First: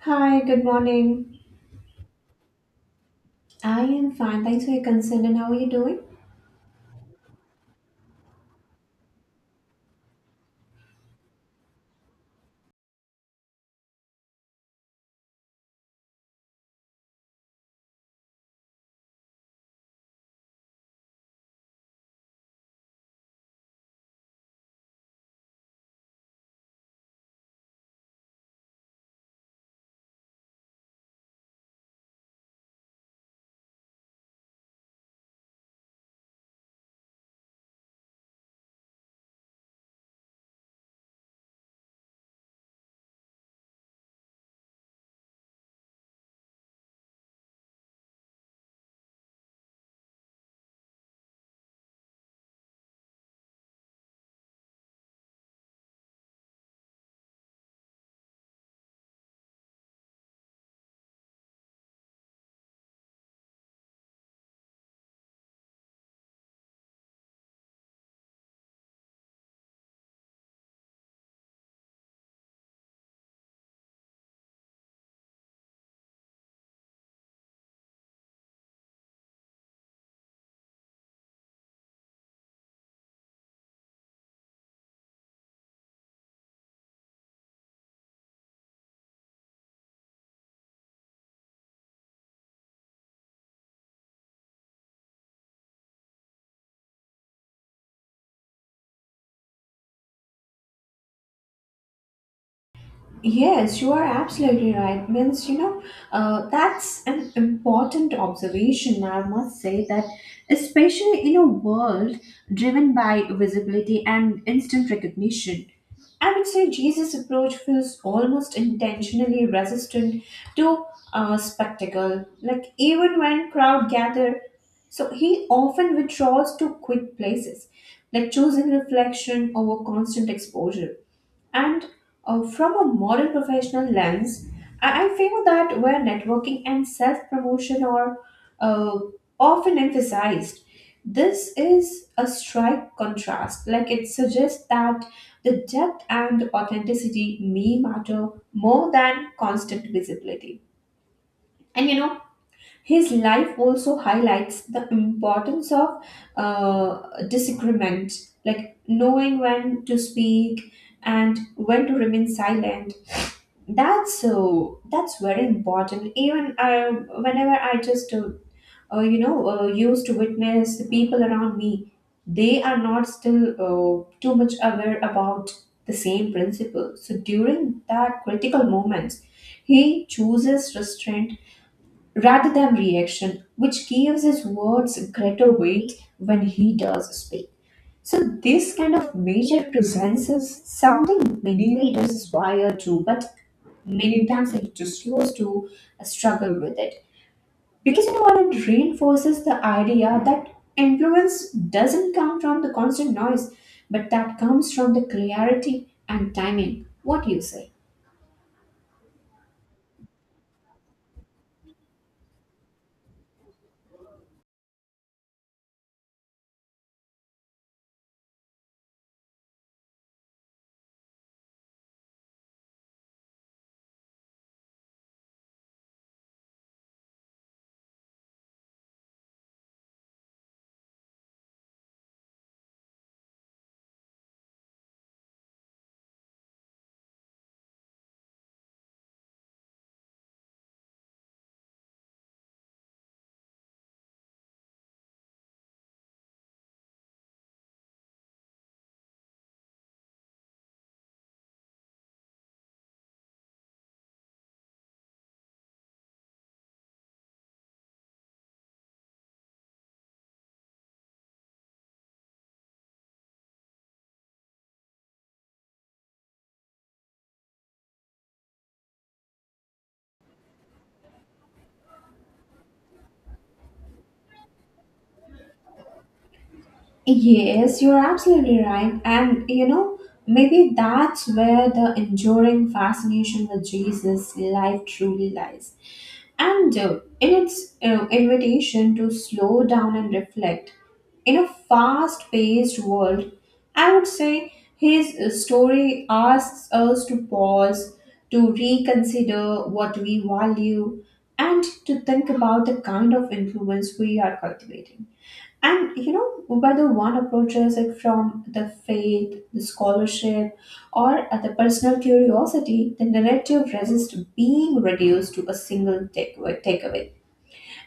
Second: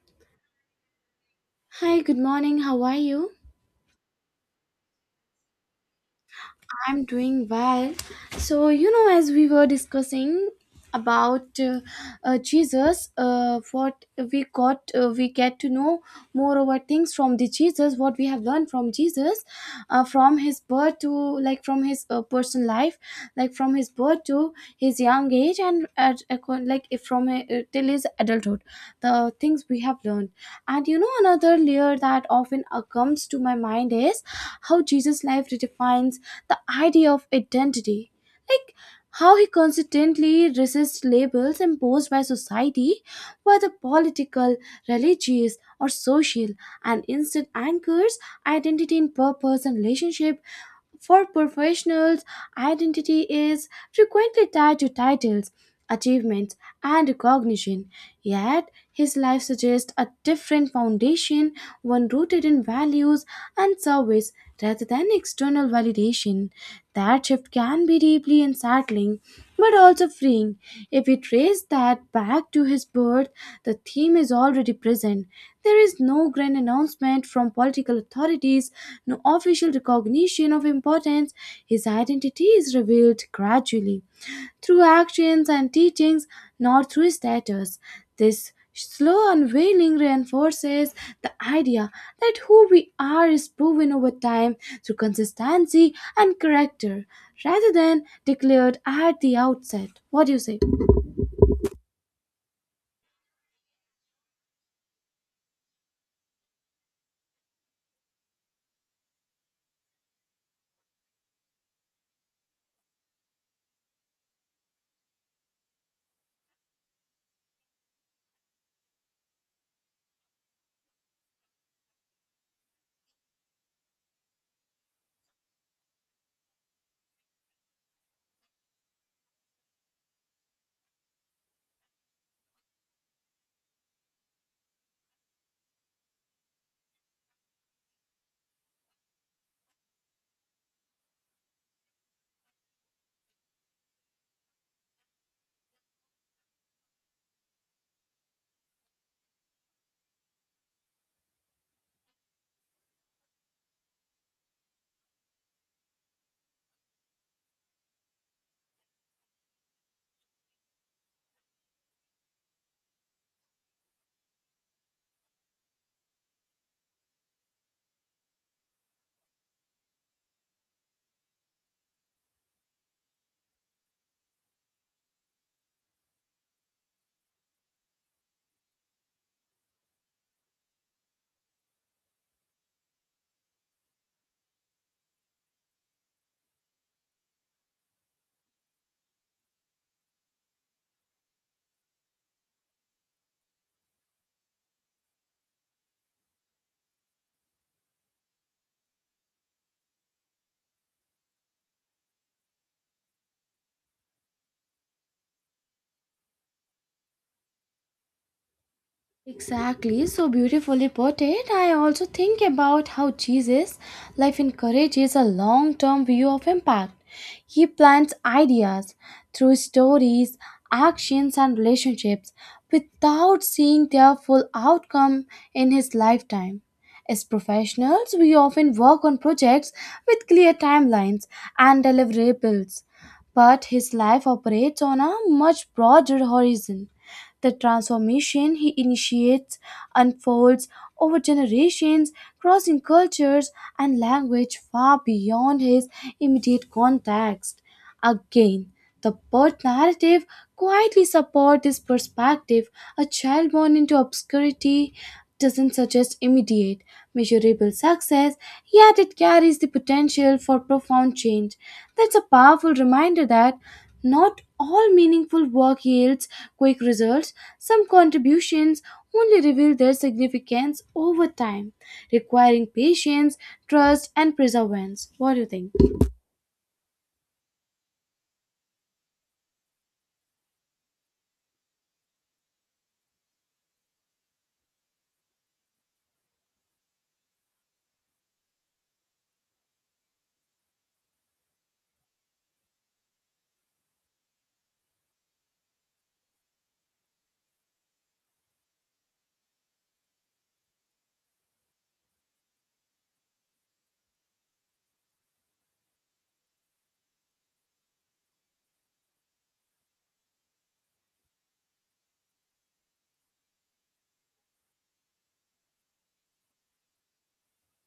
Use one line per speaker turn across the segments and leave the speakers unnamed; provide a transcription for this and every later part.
Hi, good morning.
Hi, good morning. How are you?
I am fine. Thanks for your concern. And how are you doing?
I'm doing well. As we were discussing about Jesus, what we get to know more over things from the Jesus, what we have learned from Jesus, from his birth to from his personal life, like from his birth to his young age, and at, acco- like if from till his adulthood, the things we have learned. And you know, another layer that often comes to my mind is how Jesus' life redefines the idea of identity. Like how he consistently resists labels imposed by society, whether political, religious, or social, and instead anchors identity in purpose and relationship for professionals. Identity is frequently tied to titles, achievements, and recognition. Yet, his life suggests a different foundation, one rooted in values and service rather than external validation. That shift can be deeply unsettling, but also freeing. If we trace that back to his birth, the theme is already present. There is no grand announcement from political authorities, no official recognition of importance. His identity is revealed gradually through actions and teachings, not through status. This slow unveiling reinforces the idea that who we are is proven over time through consistency and character rather than declared at the outset. What do you say?
Yes, you are absolutely right. Means, that's an important observation, I must say, that especially in a world driven by visibility and instant recognition, I would say Jesus' approach feels almost intentionally resistant to spectacle. Like, even when crowd gather, so he often withdraws to quiet places, like choosing reflection over constant exposure. And from a modern professional lens, I feel that where networking and self promotion are uh, often emphasized, this is a strike contrast. Like it suggests that the depth and authenticity may matter more than constant visibility. And you know, his life also highlights the importance of uh, disagreement, like knowing when to speak and when to remain silent. That's so. That's very important. Even I, whenever I used to witness the people around me, they are not still too much aware about the same principle. So during that critical moments, he chooses restraint rather than reaction, which gives his words greater weight when he does speak. So, this kind of major presence is something many leaders aspire to, but many times it just used to struggle with it. Because you know what, it reinforces the idea that influence doesn't come from the constant noise, but that comes from the clarity and timing. What do you say?
Exactly, so beautifully put it. I also think about how Jesus' life encourages a long term view of impact. He plants ideas through stories, actions, and relationships without seeing their full outcome in his lifetime. As professionals, we often work on projects with clear timelines and deliverables, but his life operates on a much broader horizon. The transformation he initiates unfolds over generations, crossing cultures and language far beyond his immediate context. Again, the birth narrative quietly supports this perspective. A child born into obscurity doesn't suggest immediate, measurable success, yet it carries the potential for profound change. That's a powerful reminder that not all meaningful work yields quick results. Some contributions only reveal their significance over time, requiring patience, trust, and perseverance. What do you think?
Yes, you're absolutely right. And you know, maybe that's where the enduring fascination with Jesus' life truly lies. And in its invitation to slow down and reflect, in a fast paced world, I would say his story asks us to pause, to reconsider what we value, and to think about the kind of influence we are cultivating. And you know, whether one approaches it from the faith, the scholarship, or at the personal curiosity, the narrative resists being reduced to a single takeaway.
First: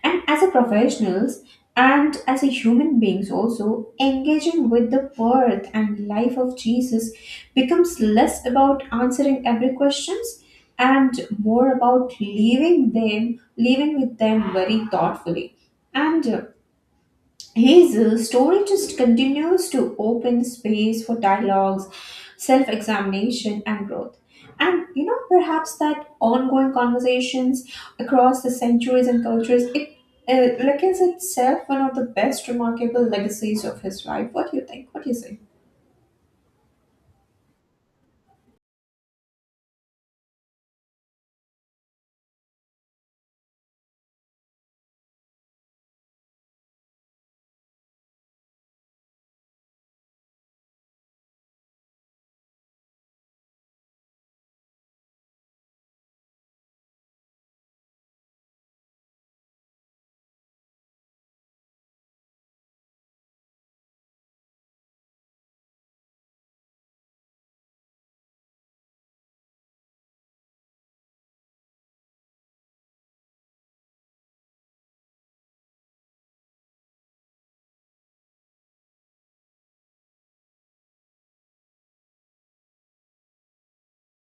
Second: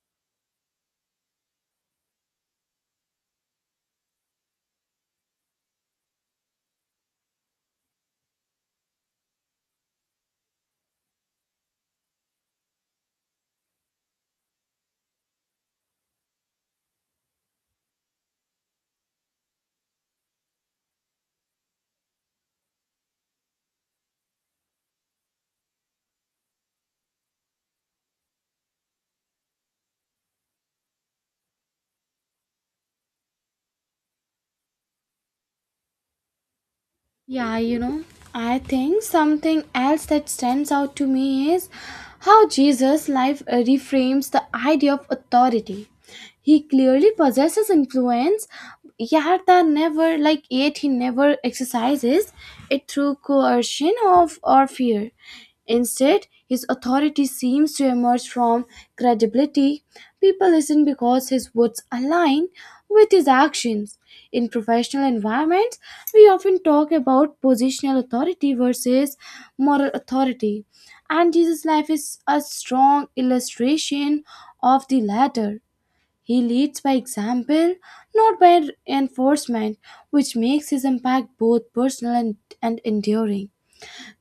And as a professionals and as a human beings also, engaging with the birth and life of Jesus becomes less about answering every questions and more about leaving them, leaving with them very thoughtfully. And his story just continues to open space for dialogues, self examination, and growth. And you know, perhaps that ongoing conversations across the centuries and cultures, it like is itself one of the best remarkable legacies of his life. What do you think? What do you say?
Yeah, you know, I think something else that stands out to me is how Jesus' life reframes the idea of authority. He clearly possesses influence, yet he never exercises it through coercion of or fear. Instead, his authority seems to emerge from credibility. People listen because his words align with his actions. In professional environments, we often talk about positional authority versus moral authority, and Jesus' life is a strong illustration of the latter. He leads by example, not by enforcement, which makes his impact both personal and enduring.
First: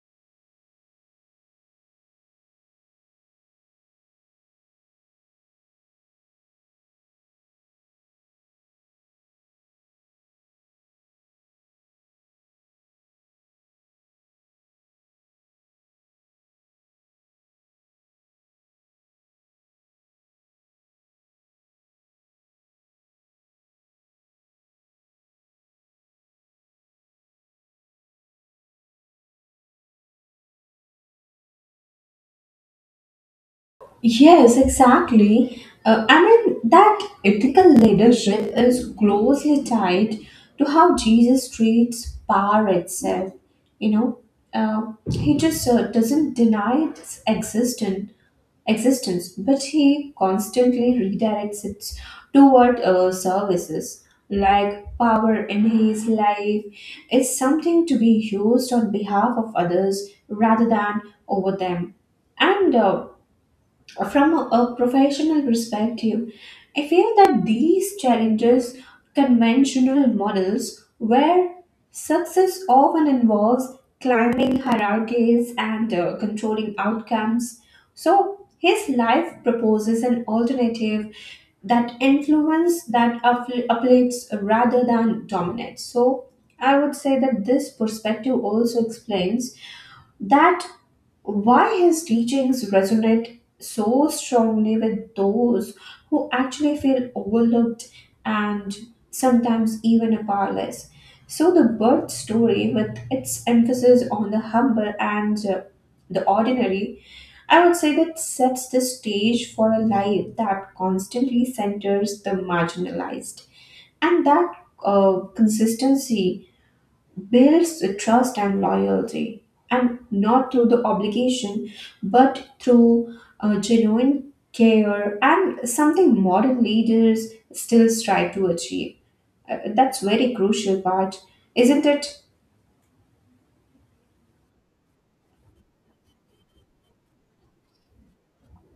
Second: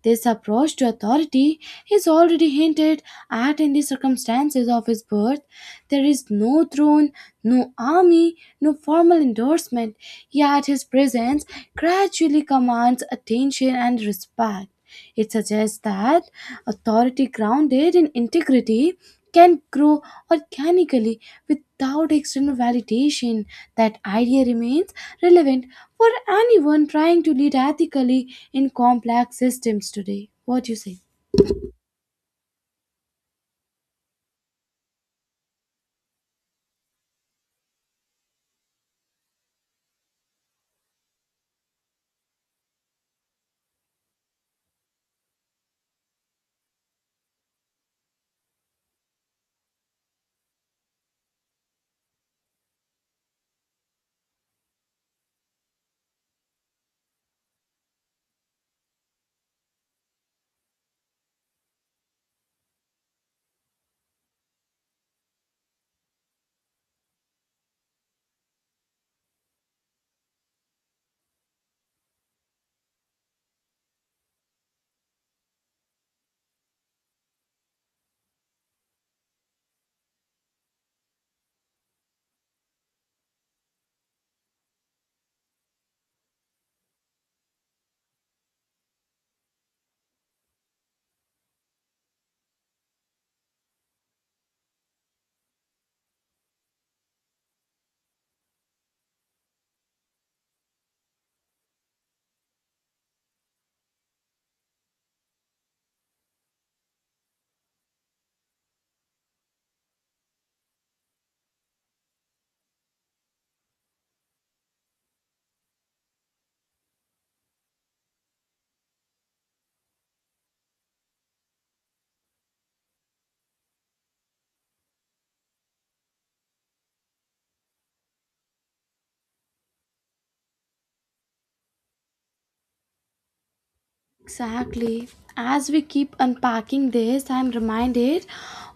This approach to authority is already hinted at in the circumstances of his birth. There is no throne, no army, no formal endorsement, yet his presence gradually commands attention and respect. It suggests that authority grounded in integrity can grow organically without external validation. That idea remains relevant for anyone trying to lead ethically in complex systems today. What do you say?
Yes, exactly. I mean, that ethical leadership is closely tied to how Jesus treats power itself. You know, he just doesn't deny its existence, but he constantly redirects it toward services like power in his life is something to be used on behalf of others rather than over them. And from a professional perspective, I feel that these challenges conventional models where success often involves climbing hierarchies and controlling outcomes. So his life proposes an alternative that influence that uplifts rather than dominates. So I would say that this perspective also explains that why his teachings resonate so strongly with those who actually feel overlooked and sometimes even powerless. So, the birth story, with its emphasis on the humble and the ordinary, I would say that sets the stage for a life that constantly centers the marginalized. And that consistency builds the trust and loyalty, and not through the obligation, but through genuine care and something modern leaders still strive to achieve. That's very crucial part, isn't it?
Exactly. As we keep unpacking this, I'm reminded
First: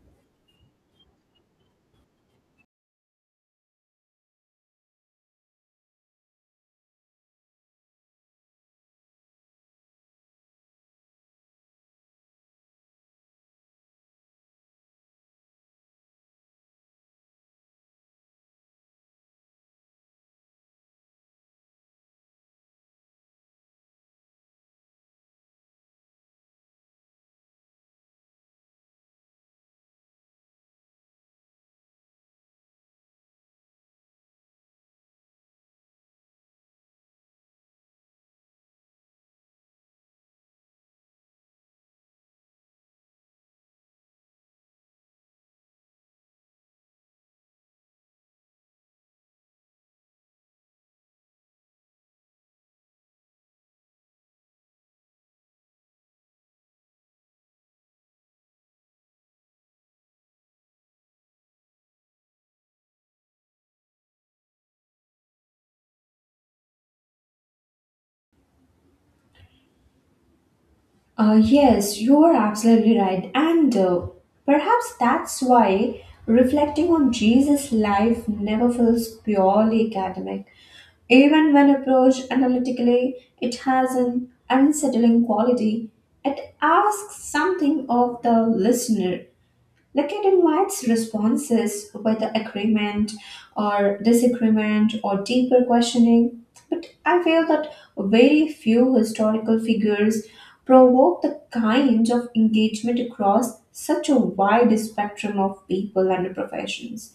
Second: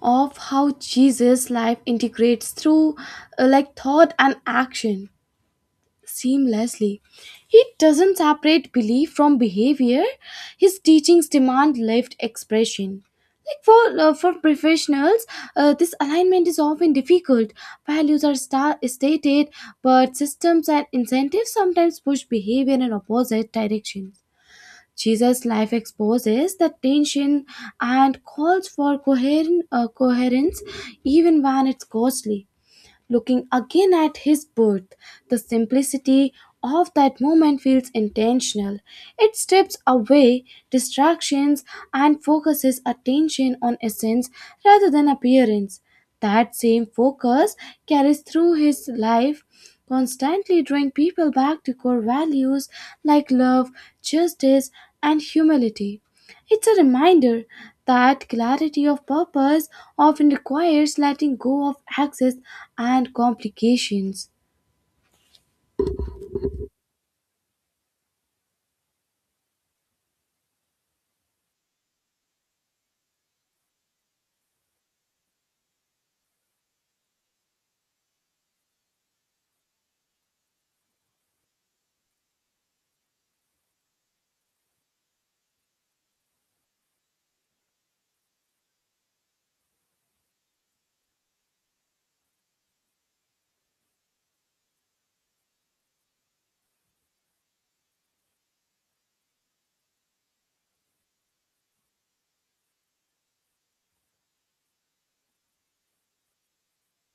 of how Jesus' life integrates through thought and action seamlessly. He doesn't separate belief from behavior. His teachings demand lived expression. For professionals, this alignment is often difficult. Values are stated, but systems and incentives sometimes push behavior in opposite directions. Jesus' life exposes that tension and calls for coherent coherence, even when it's costly. Looking again at his birth, the simplicity of that moment feels intentional. It strips away distractions and focuses attention on essence rather than appearance. That same focus carries through his life, constantly drawing people back to core values like love, justice, and humility. It's a reminder that clarity of purpose often requires letting go of excess and complications.
Yes, you are absolutely right. And perhaps that's why reflecting on Jesus' life never feels purely academic. Even when approached analytically, it has an unsettling quality. It asks something of the listener like it invites responses, whether agreement or disagreement or deeper questioning. But I feel that very few historical figures provoke the kind of engagement across such a wide spectrum of people and professions.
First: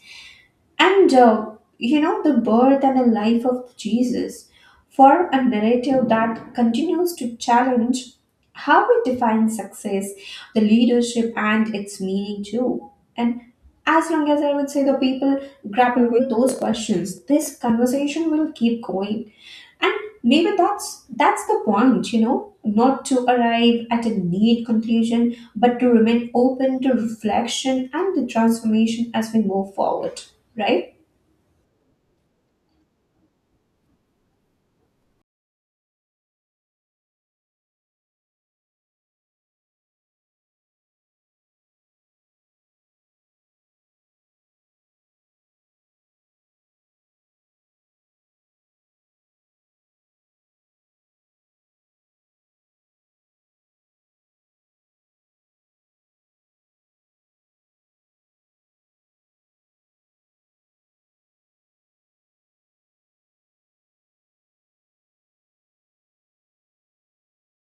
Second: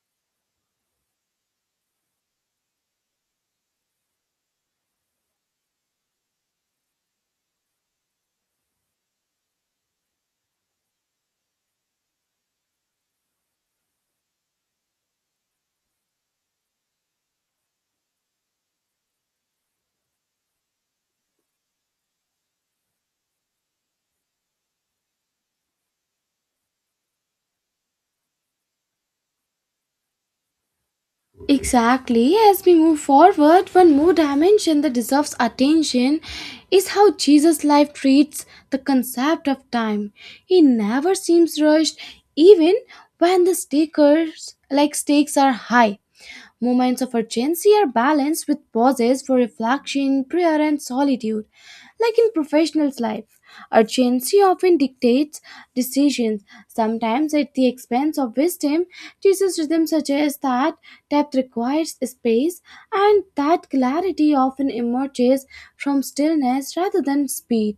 And you know, the birth and the life of Jesus form a narrative that continues to challenge how we define success, the leadership, and its meaning too. And as long as I would say the people grapple with those questions, this conversation will keep going. And maybe that's the point, you know, not to arrive at a neat conclusion, but to remain open to reflection and the transformation as we move forward, right?
Exactly, as we move forward, one more dimension that deserves attention is how Jesus' life treats the concept of time. He never seems rushed, even when the stakers like stakes are high. Moments of urgency are balanced with pauses for reflection, prayer, and solitude. Like in professionals' life, urgency often dictates decisions, sometimes at the expense of wisdom. Jesus' rhythm suggests that depth requires space, and that clarity often emerges from stillness rather than speed.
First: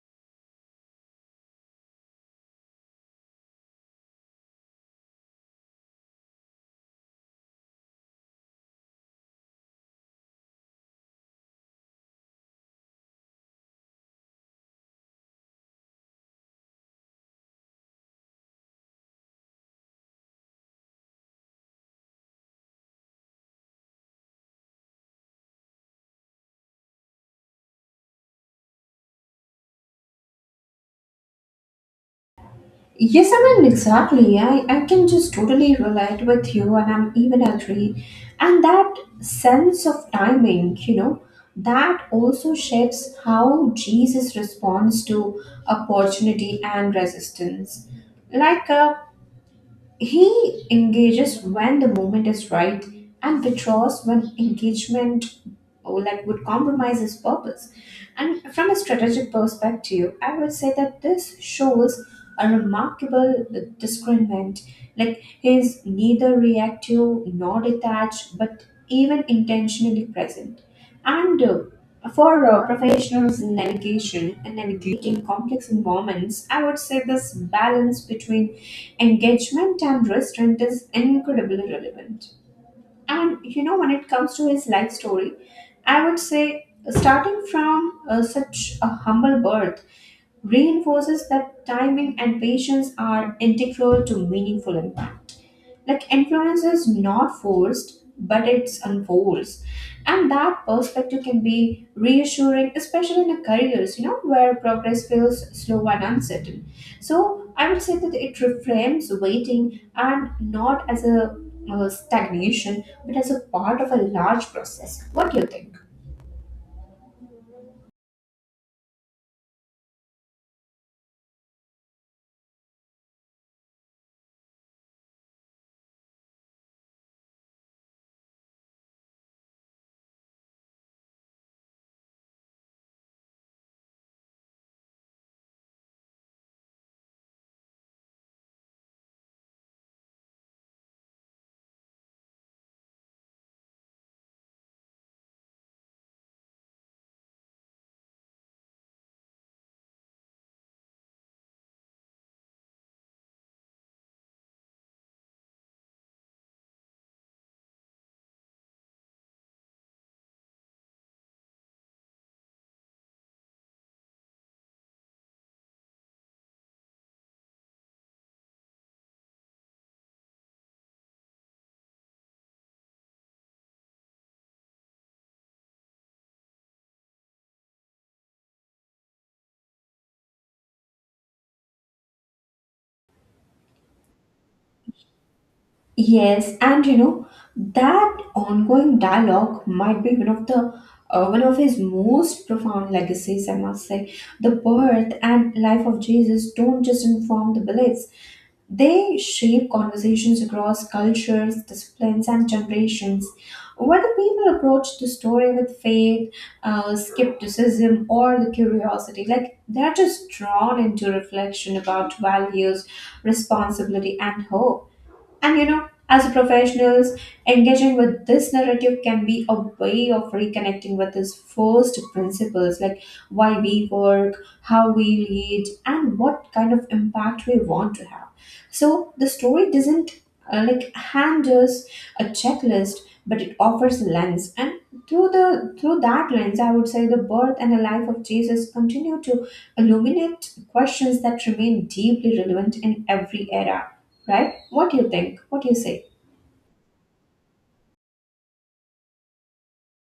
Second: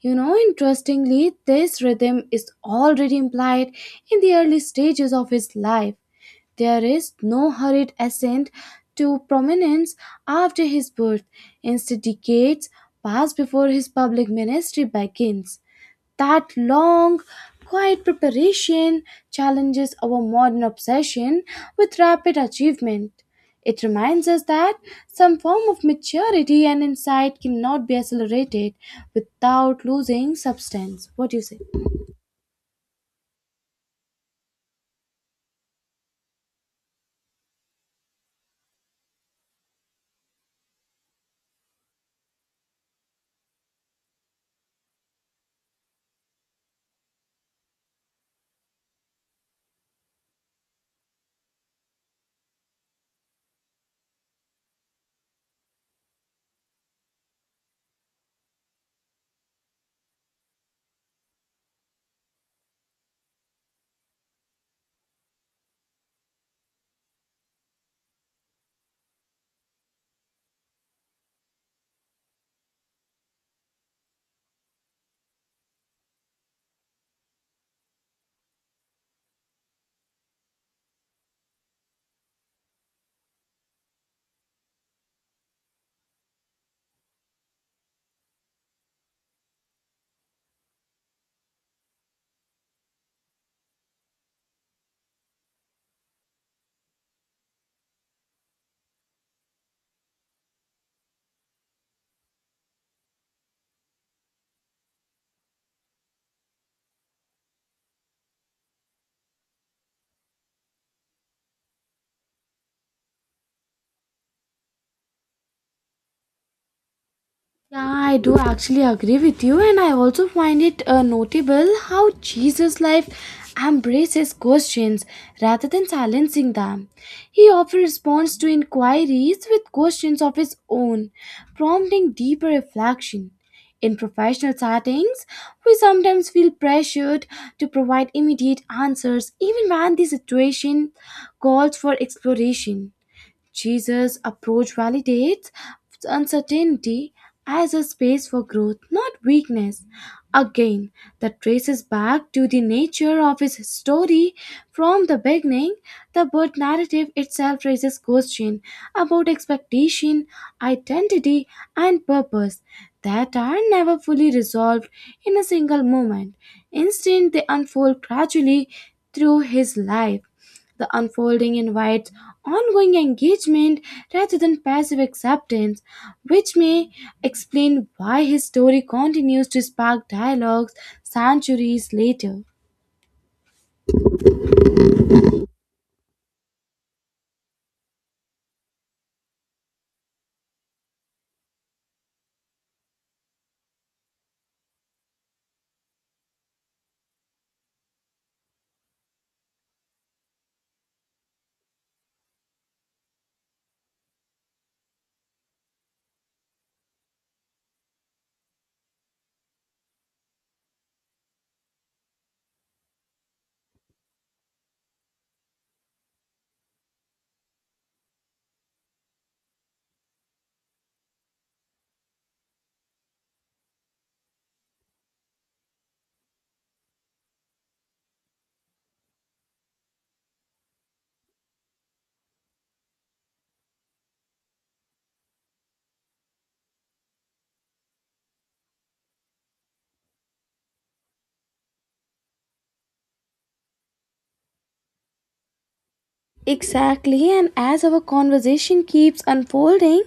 You know, interestingly, this rhythm is already implied in the early stages of his life. There is no hurried ascent to prominence after his birth. Instead, decades pass before his public ministry begins. That long, quiet preparation challenges our modern obsession with rapid achievement. It reminds us that some form of maturity and insight cannot be accelerated without losing substance. What do you say?
Yes, I mean, exactly. I can just totally relate with you, and I'm even agree. And that sense of timing, you know, that also shapes how Jesus responds to opportunity and resistance. Like, he engages when the moment is right and withdraws when engagement oh, like would compromise his purpose. And from a strategic perspective, I would say that this shows a remarkable discernment. Like he is neither reactive nor detached, but even intentionally present. And for professionals in navigation and navigating complex environments, I would say this balance between engagement and restraint is incredibly relevant. And you know, when it comes to his life story, I would say starting from such a humble birth reinforces that timing and patience are integral to meaningful impact like influence is not forced but it unfolds, and that perspective can be reassuring, especially in the careers, you know, where progress feels slow and uncertain. So I would say that it reframes waiting and not as a stagnation but as a part of a large process. What do you think?
Yeah, I do actually agree with you, and I also find it notable how Jesus' life embraces questions rather than silencing them. He often responds to inquiries with questions of his own, prompting deeper reflection. In professional settings, we sometimes feel pressured to provide immediate answers even when the situation calls for exploration. Jesus' approach validates uncertainty as a space for growth, not weakness. Again, that traces back to the nature of his story from the beginning. The birth narrative itself raises questions about expectation, identity, and purpose that are never fully resolved in a single moment. Instead, they unfold gradually through his life. The unfolding invites ongoing engagement rather than passive acceptance, which may explain why his story continues to spark dialogues centuries later.
Yes, and you know that ongoing dialogue might be one of the one of his most profound legacies. I must say, the birth and life of Jesus don't just inform the beliefs; they shape conversations across cultures, disciplines, and generations. Whether people approach the story with faith, skepticism, or the curiosity, like they're just drawn into reflection about values, responsibility, and hope. And you know, as professionals, engaging with this narrative can be a way of reconnecting with its first principles like why we work, how we lead, and what kind of impact we want to have. So the story doesn't like hand us a checklist, but it offers a lens, and through the through that lens, I would say the birth and the life of Jesus continue to illuminate questions that remain deeply relevant in every era. Right? What do you think? What do you say?
Exactly, and as our conversation keeps unfolding,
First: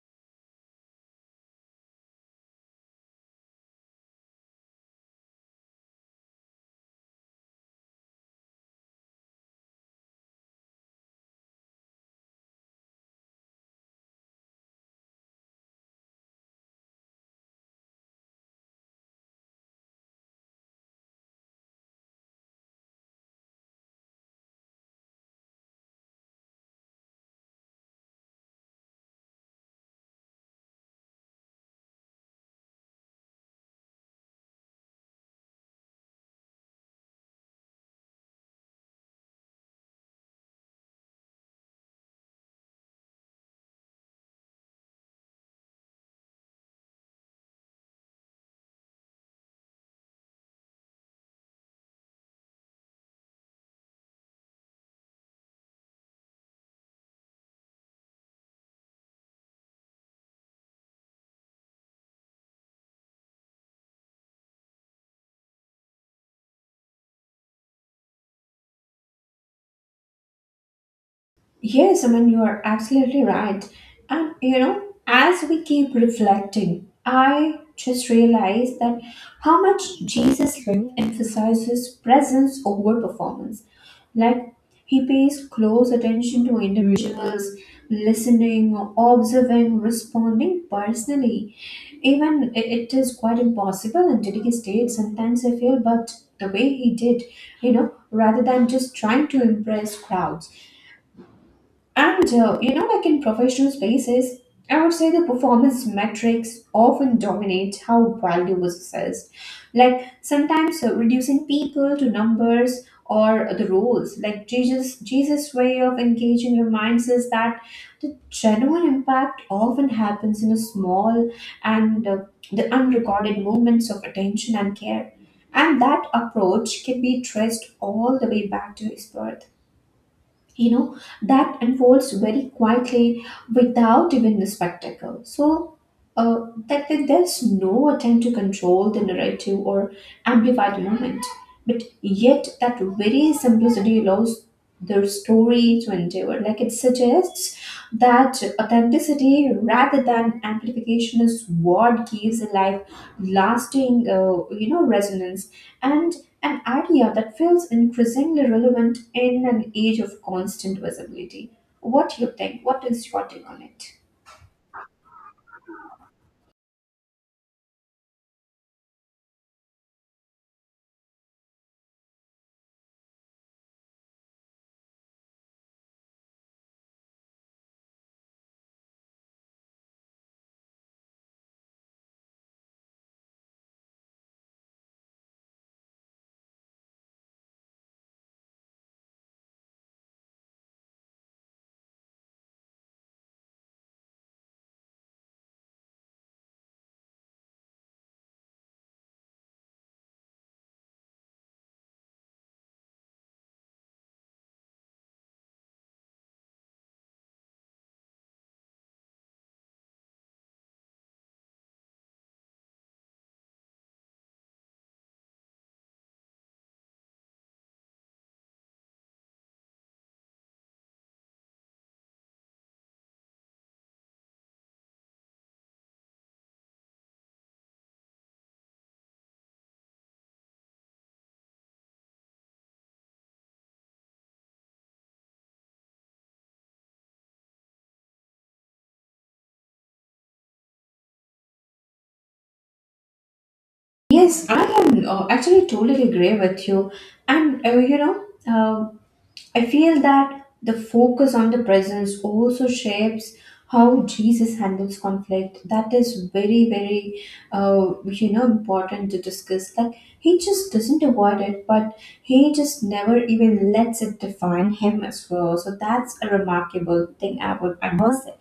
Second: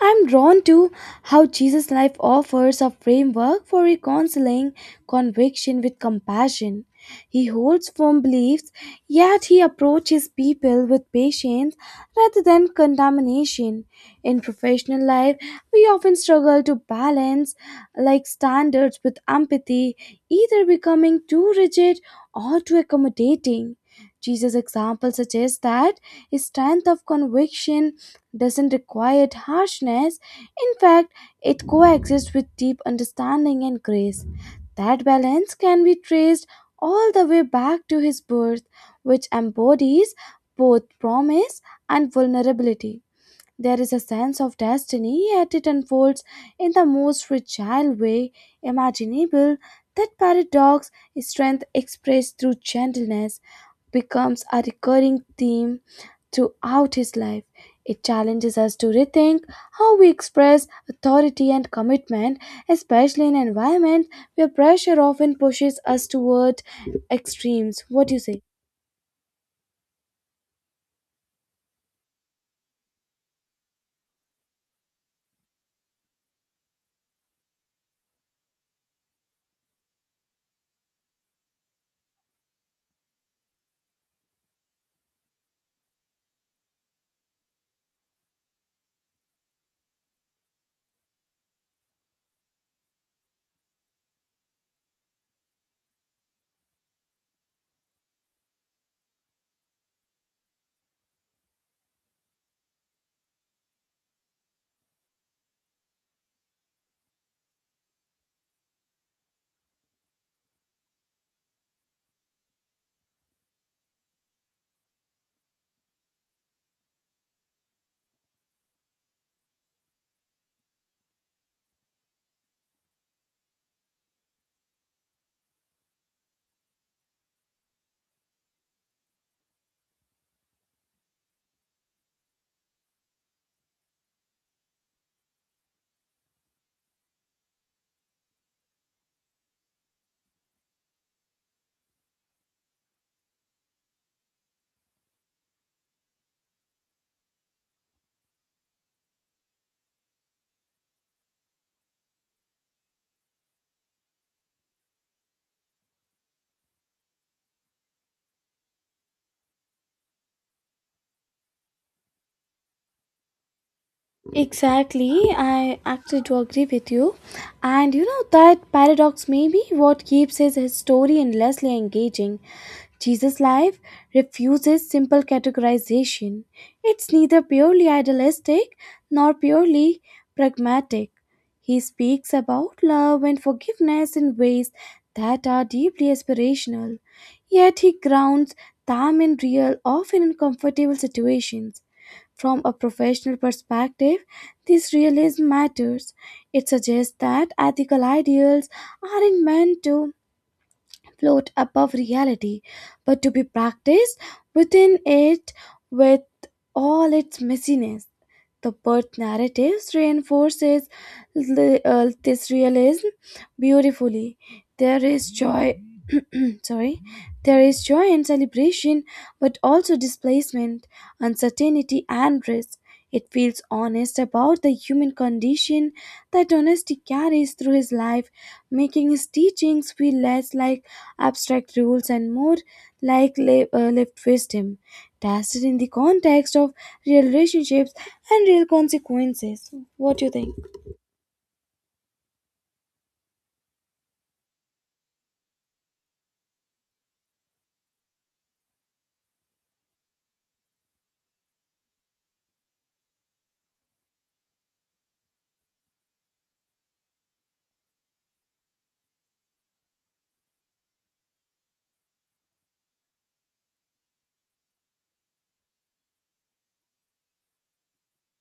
I'm drawn to how Jesus' life offers a framework for reconciling conviction with compassion. He holds firm beliefs, yet he approaches people with patience rather than condemnation. In professional life, we often struggle to balance like standards with empathy, either becoming too rigid or too accommodating. Jesus' example suggests that strength of conviction doesn't require harshness. In fact, it coexists with deep understanding and grace. That balance can be traced all the way back to his birth, which embodies both promise and vulnerability. There is a sense of destiny, yet it unfolds in the most fragile way imaginable. That paradox, strength expressed through gentleness, becomes a recurring theme throughout his life. It challenges us to rethink how we express authority and commitment, especially in environments where pressure often pushes us toward extremes. What do you say?
Yes, I mean, you are absolutely right. And you know, as we keep reflecting, I just realized that how much Jesus lived emphasizes presence over performance. Like, he pays close attention to individuals, listening, observing, responding personally. Even it is quite impossible in today's state, sometimes I feel, but the way he did, you know, rather than just trying to impress crowds. And you know, like in professional spaces, I would say the performance metrics often dominate how value was assessed. Like sometimes reducing people to numbers or the roles. Like Jesus' way of engaging reminds us that the genuine impact often happens in a small and the unrecorded moments of attention and care. And that approach can be traced all the way back to his birth, you know, that unfolds very quietly without even the spectacle. So that, that there's no attempt to control the narrative or amplify the moment. But yet, that very simplicity allows their story to endure. Like it suggests that authenticity rather than amplification is what gives a life lasting, resonance, and an idea that feels increasingly relevant in an age of constant visibility. What do you think? What is your take on it?
Exactly, I actually do agree with you. And you know, that paradox may be what keeps his story endlessly engaging. Jesus' life refuses simple categorization. It's neither purely idealistic nor purely pragmatic. He speaks about love and forgiveness in ways that are deeply aspirational, yet he grounds them in real, often uncomfortable situations from a professional perspective. This realism matters. It suggests that ethical ideals aren't meant to float above reality, but to be practiced within it with all its messiness. The birth narrative reinforces this realism beautifully. There is joy, sorry, there is joy and celebration, but also displacement, uncertainty, and risk. It feels honest about the human condition. That honesty carries through his life, making his teachings feel less like abstract rules and more like lived wisdom, tested in the context of real relationships and real consequences. What do you think?
Yes, I am actually totally agree with you. And you know, um I feel that the focus on the presence also shapes how Jesus handles conflict. That is very, very, you know, important to discuss. Like he just doesn't avoid it, but he just never even lets it define him as well. So that's a remarkable thing I must say.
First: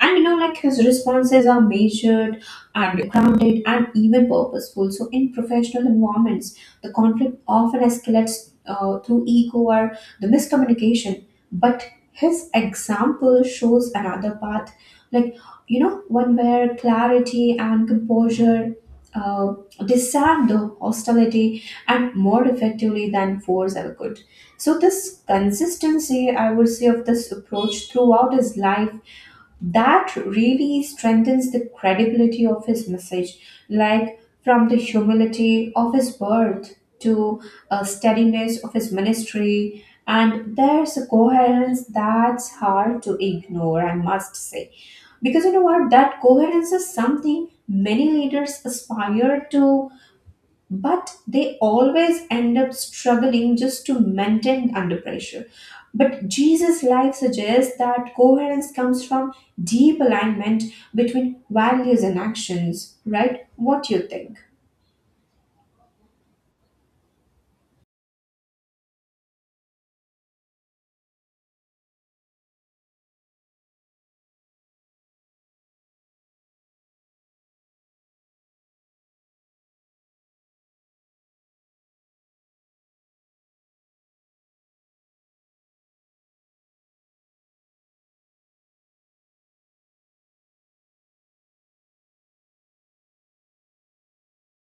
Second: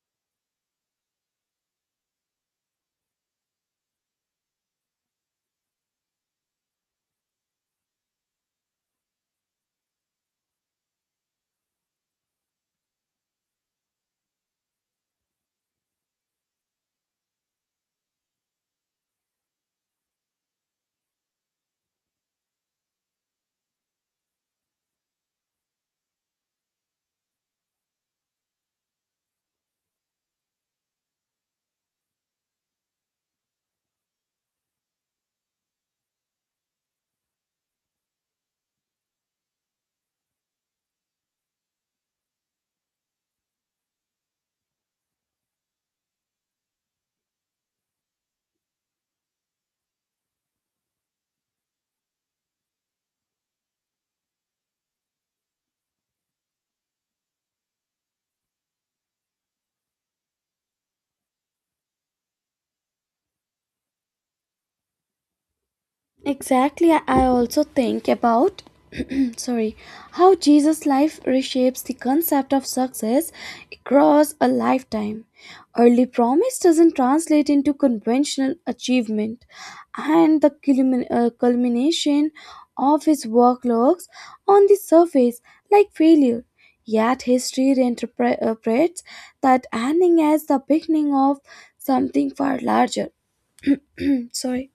And you know, like his responses are measured and grounded and even purposeful. So, in professional environments, the conflict often escalates through ego or the miscommunication. But his example shows another path, like, you know, one where clarity and composure uh, disarm the hostility and more effectively than force ever could. So, this consistency, I would say, of this approach throughout his life that really strengthens the credibility of his message like from the humility of his birth to a steadiness of his ministry, and there's a coherence that's hard to ignore, I must say. Because you know what, that coherence is something many leaders aspire to, but they always end up struggling just to maintain under pressure. But Jesus' life suggests that coherence comes from deep alignment between values and actions, right? What do you think?
Exactly. I also think about sorry how Jesus' life reshapes the concept of success across a lifetime. Early promise doesn't translate into conventional achievement, and the culmination of his work looks on the surface like failure. Yet history reinterprets that ending as the beginning of something far larger. Sorry.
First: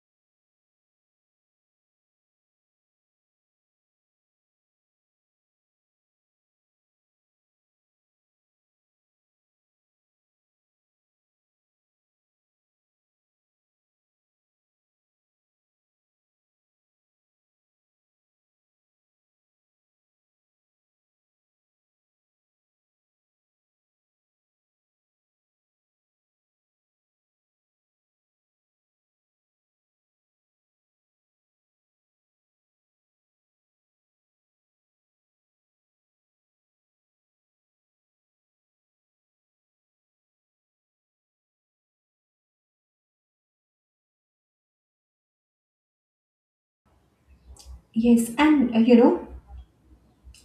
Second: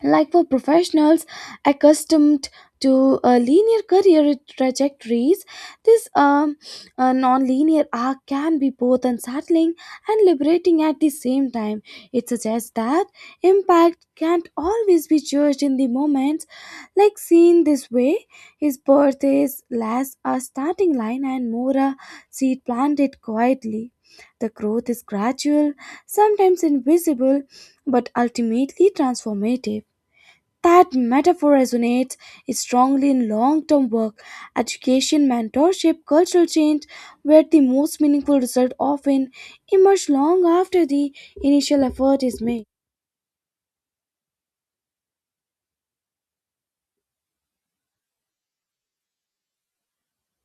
Like for professionals accustomed to linear career trajectories, this non-linear arc can be both unsettling and liberating at the same time. It suggests that impact can't always be judged in the moment. Like seen this way, his birth is less a starting line and more a seed planted quietly. The growth is gradual, sometimes invisible, but ultimately transformative. That metaphor resonates strongly in long term work, education, mentorship, cultural change, where the most meaningful results often emerge long after the initial effort is made.
Yes, and you know,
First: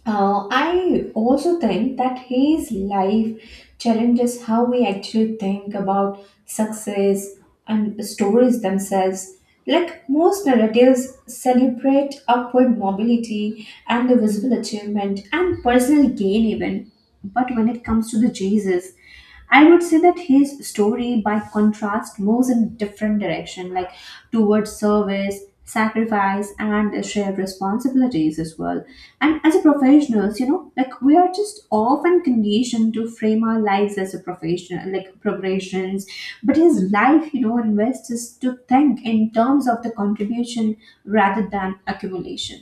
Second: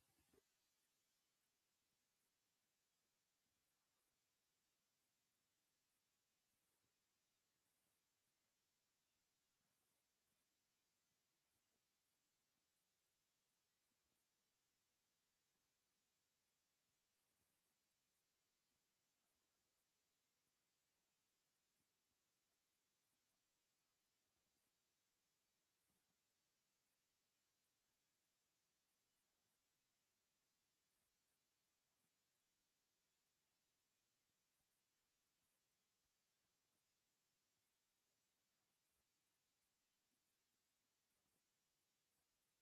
I also think that his life challenges how we actually think about success and stories themselves. Like most narratives celebrate upward mobility and the visible achievement and personal gain, even. But when it comes to the Jesus, I would say that his story, by contrast, moves in a different direction, like towards service, sacrifice, and the shared responsibilities as well. And as a professionals, like we are just often conditioned to frame our lives as a professional, like progressions. But his life, invests us to think in terms of the contribution rather than accumulation.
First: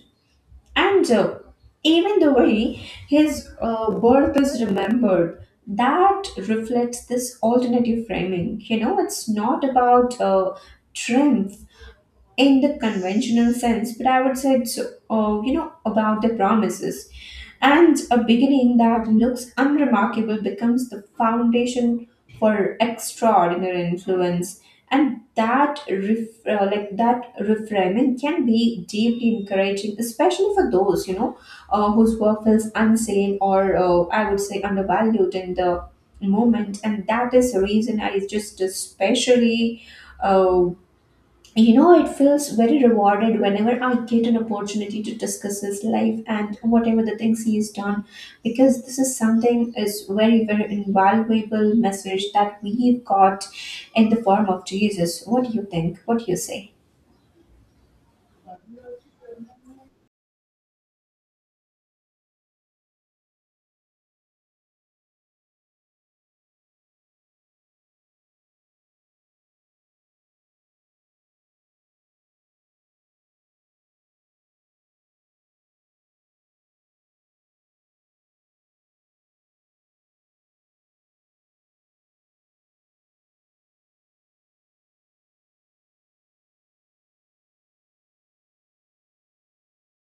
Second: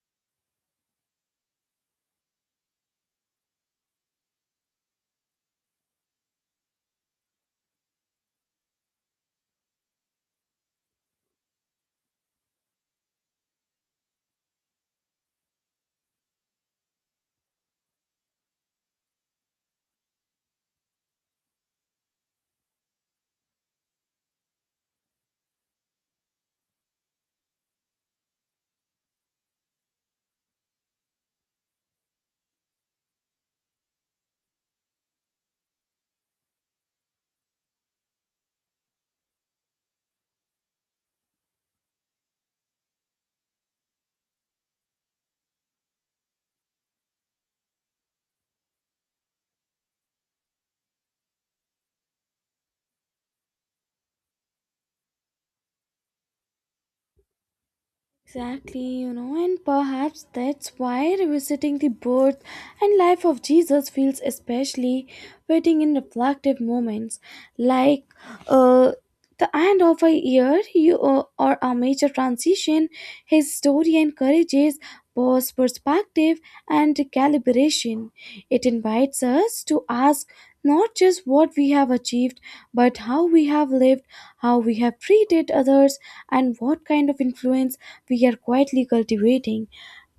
And even the way his birth is remembered, that reflects this alternative framing. You know, it's not about triumph in the conventional sense, but I would say it's, about the promises. And a beginning that looks unremarkable becomes the foundation for extraordinary influence. And like that reframing can be deeply encouraging, especially for those whose work feels unseen or I would say undervalued in the moment. And that is the reason I just especially. Uh, you know it feels very rewarded whenever I get an opportunity to discuss his life and whatever the things he has done because this is something is very very invaluable message that we've got in the form of Jesus. What do you think? What do you say?
Exactly, you know, and perhaps that's why revisiting the birth and life of Jesus feels especially fitting in reflective moments like uh, the end of a year, or a major transition. His story encourages pause, perspective, and calibration. It invites us to ask not just what we have achieved, but how we have lived, how we have treated others, and what kind of influence we are quietly cultivating.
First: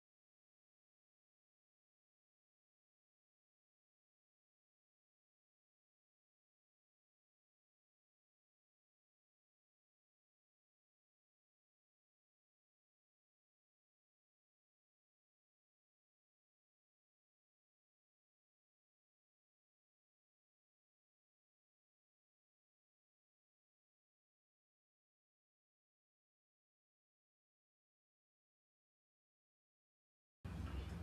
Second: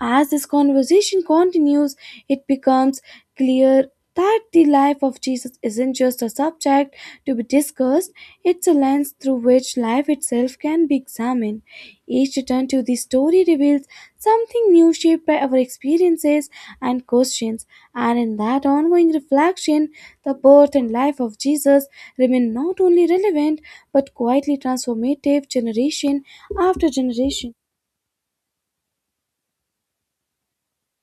As this conversation continues, it becomes clear that the life of Jesus isn't just a subject to be discussed, it's a lens through which life itself can be examined. Each return to the story reveals something new shaped by our experiences and questions, and in that ongoing reflection, the birth and life of Jesus remain not only relevant but quietly transformative generation after generation.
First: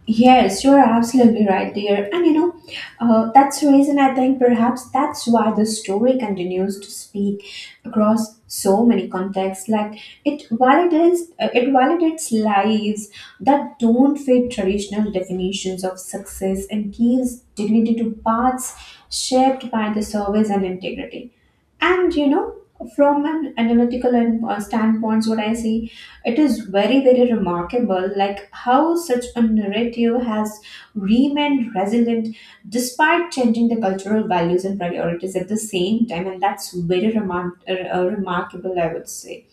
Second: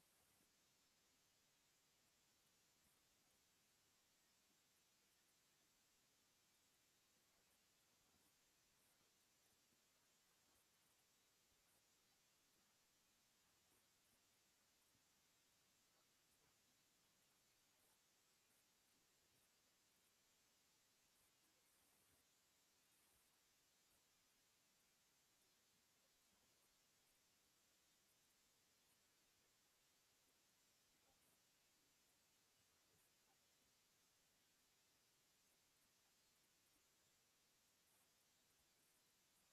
Yes, you're absolutely right, dear. And you know, that's the reason I think perhaps that's why the story continues to speak across so many contexts. Like it validates lives that don't fit traditional definitions of success and gives dignity to paths shaped by the service and integrity. And you know, from an analytical and standpoint, what I see, it is very, very remarkable, like how such a narrative has remained resilient despite changing the cultural values and priorities at the same time, and that's remarkable, I would say.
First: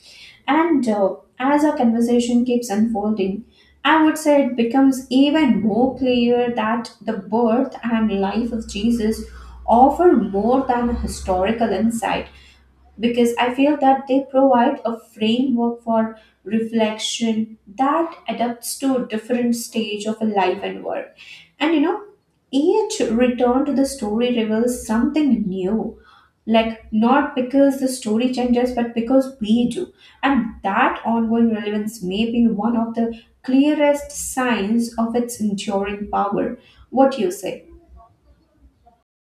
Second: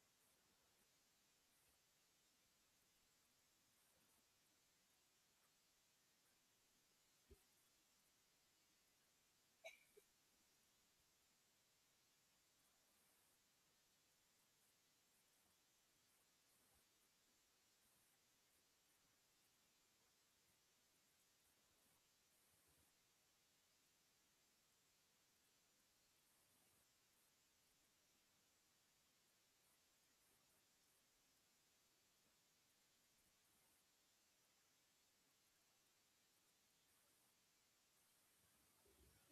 And as our conversation keeps unfolding, I would say it becomes even more clear that the birth and life of Jesus offer more than a historical insight because I feel that they provide a framework for reflection that adapts to a different stage of a life and work. And you know, each return to the story reveals something new. Like, not because the story changes, but because we do. And that ongoing relevance may be one of the clearest signs of its enduring power. What do you say?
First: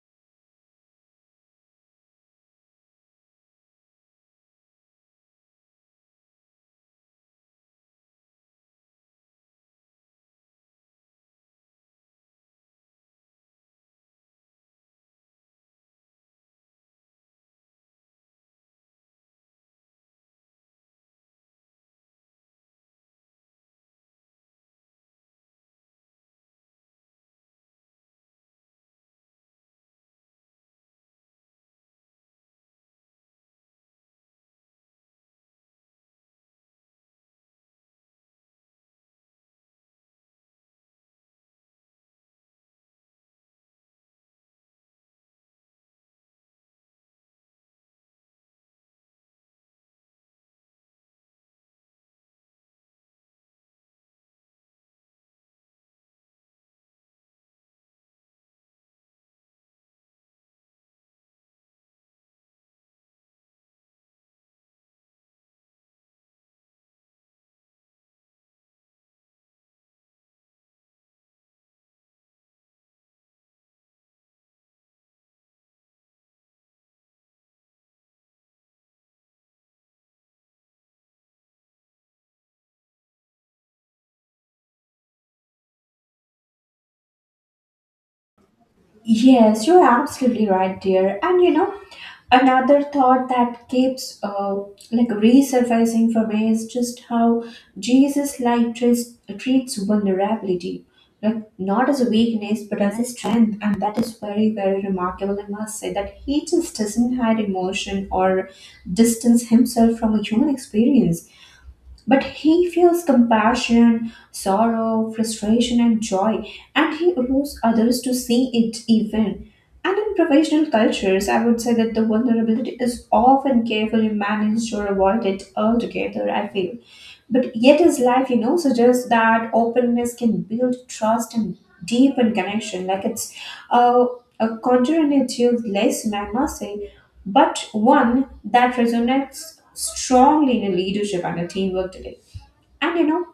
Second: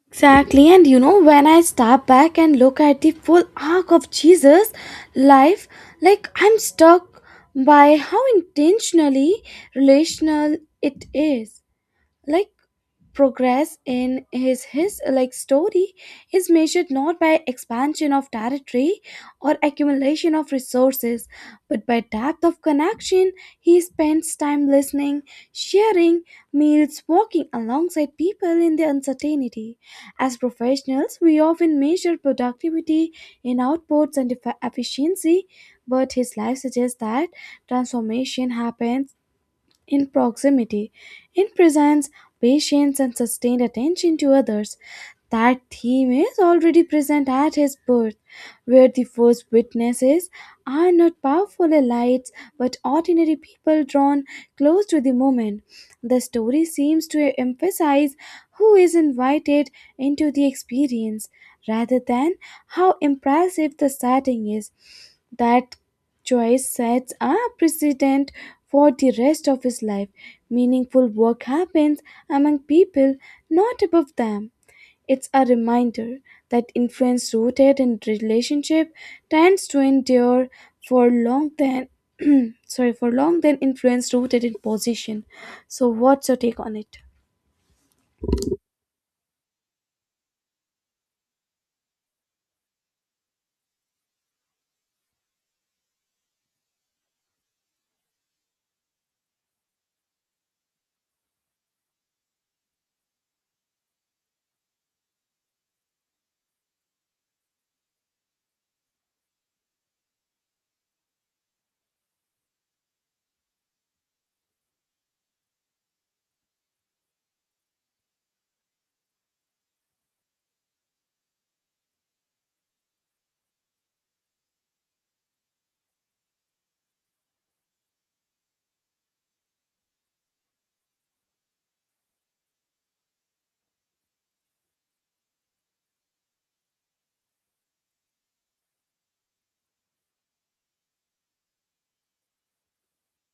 Exactly, and you know, when I step back and look at the full arc of Jesus' life, like I'm struck by how intentionally relational it is. Like progress in his like story is measured not by expansion of territory or accumulation of resources, but by depth of connection. He spends time listening, sharing meals, walking alongside people in their uncertainty. As professionals, we often measure productivity in outputs and efficiency, but his life suggests that transformation happens in proximity, in presence, patience, and sustained attention to others. That theme is already present at his birth where the first witnesses are not powerful elites but ordinary people drawn close to the moment. The story seems to emphasize who is invited into the experience rather than how impressive the setting is. That choice sets a precedent for the rest of his life. Meaningful work happens among people, not above them. It's a reminder that influence rooted in relationship tends to endure for long than sorry for long than influence rooted in position. So what's your take on it?
Yes, you're absolutely right, dear. And you know, another thought that keeps like resurfacing for me is just how Jesus like treats vulnerability, like not as a weakness but as a strength, and that is very very remarkable. I must say that he just doesn't hide emotion or distance himself from a human experience but he feels compassion, sorrow, frustration, and joy, and he allows others to see it even. And in professional cultures, I would say that the vulnerability is often carefully managed or avoided altogether, I feel. But yet, his life, you know, suggests that openness can build trust and deepen connection. Like it's a, a counterintuitive lesson, I must say, but one that resonates strongly in a leadership and a teamwork today. And you know,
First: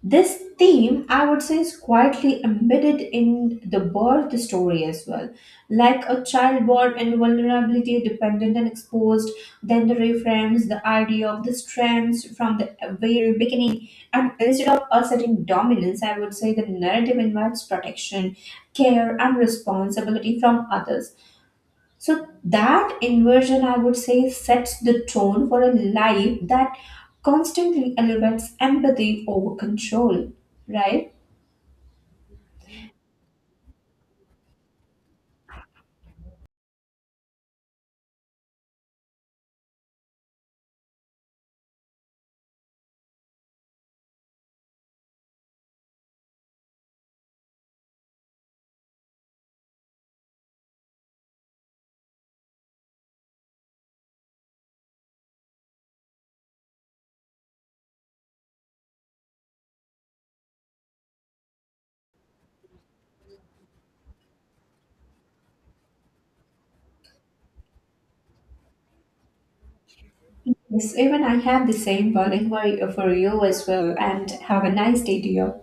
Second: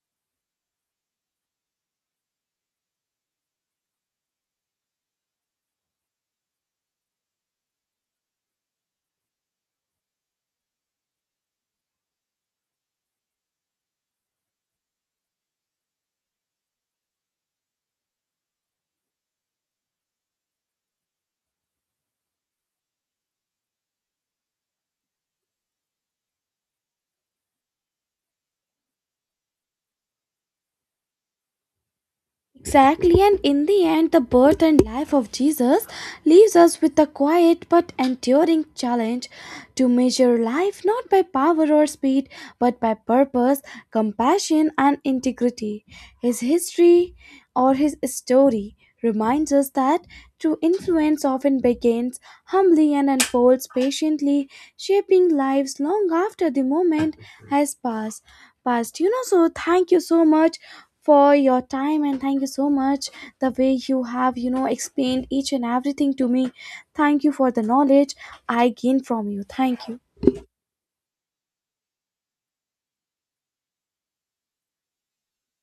this theme, I would say, is quietly embedded in the birth story as well. Like a child born in vulnerability, dependent and exposed, then the reframes the idea of the strengths from the very beginning. And instead of asserting dominance, I would say the narrative invites protection, care, and responsibility from others. So that inversion, I would say, sets the tone for a life that constantly elevates empathy over control, right?
Exactly, and in the end, the birth and life of Jesus leaves us with a quiet but enduring challenge to measure life not by power or speed, but by purpose, compassion, and integrity. His history or his story reminds us that true influence often begins humbly and unfolds patiently, shaping lives long after the moment has passed past, you know. So thank you so much for your time, and thank you so much the way you have, you know, explained each and everything to me. Thank you for the knowledge I gained from you. Thank you.
Yes, even I have the same one, and for you as well. And have a nice day to you.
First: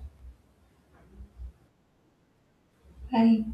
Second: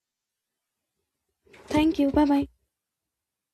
Thank you. Bye bye.
Bye.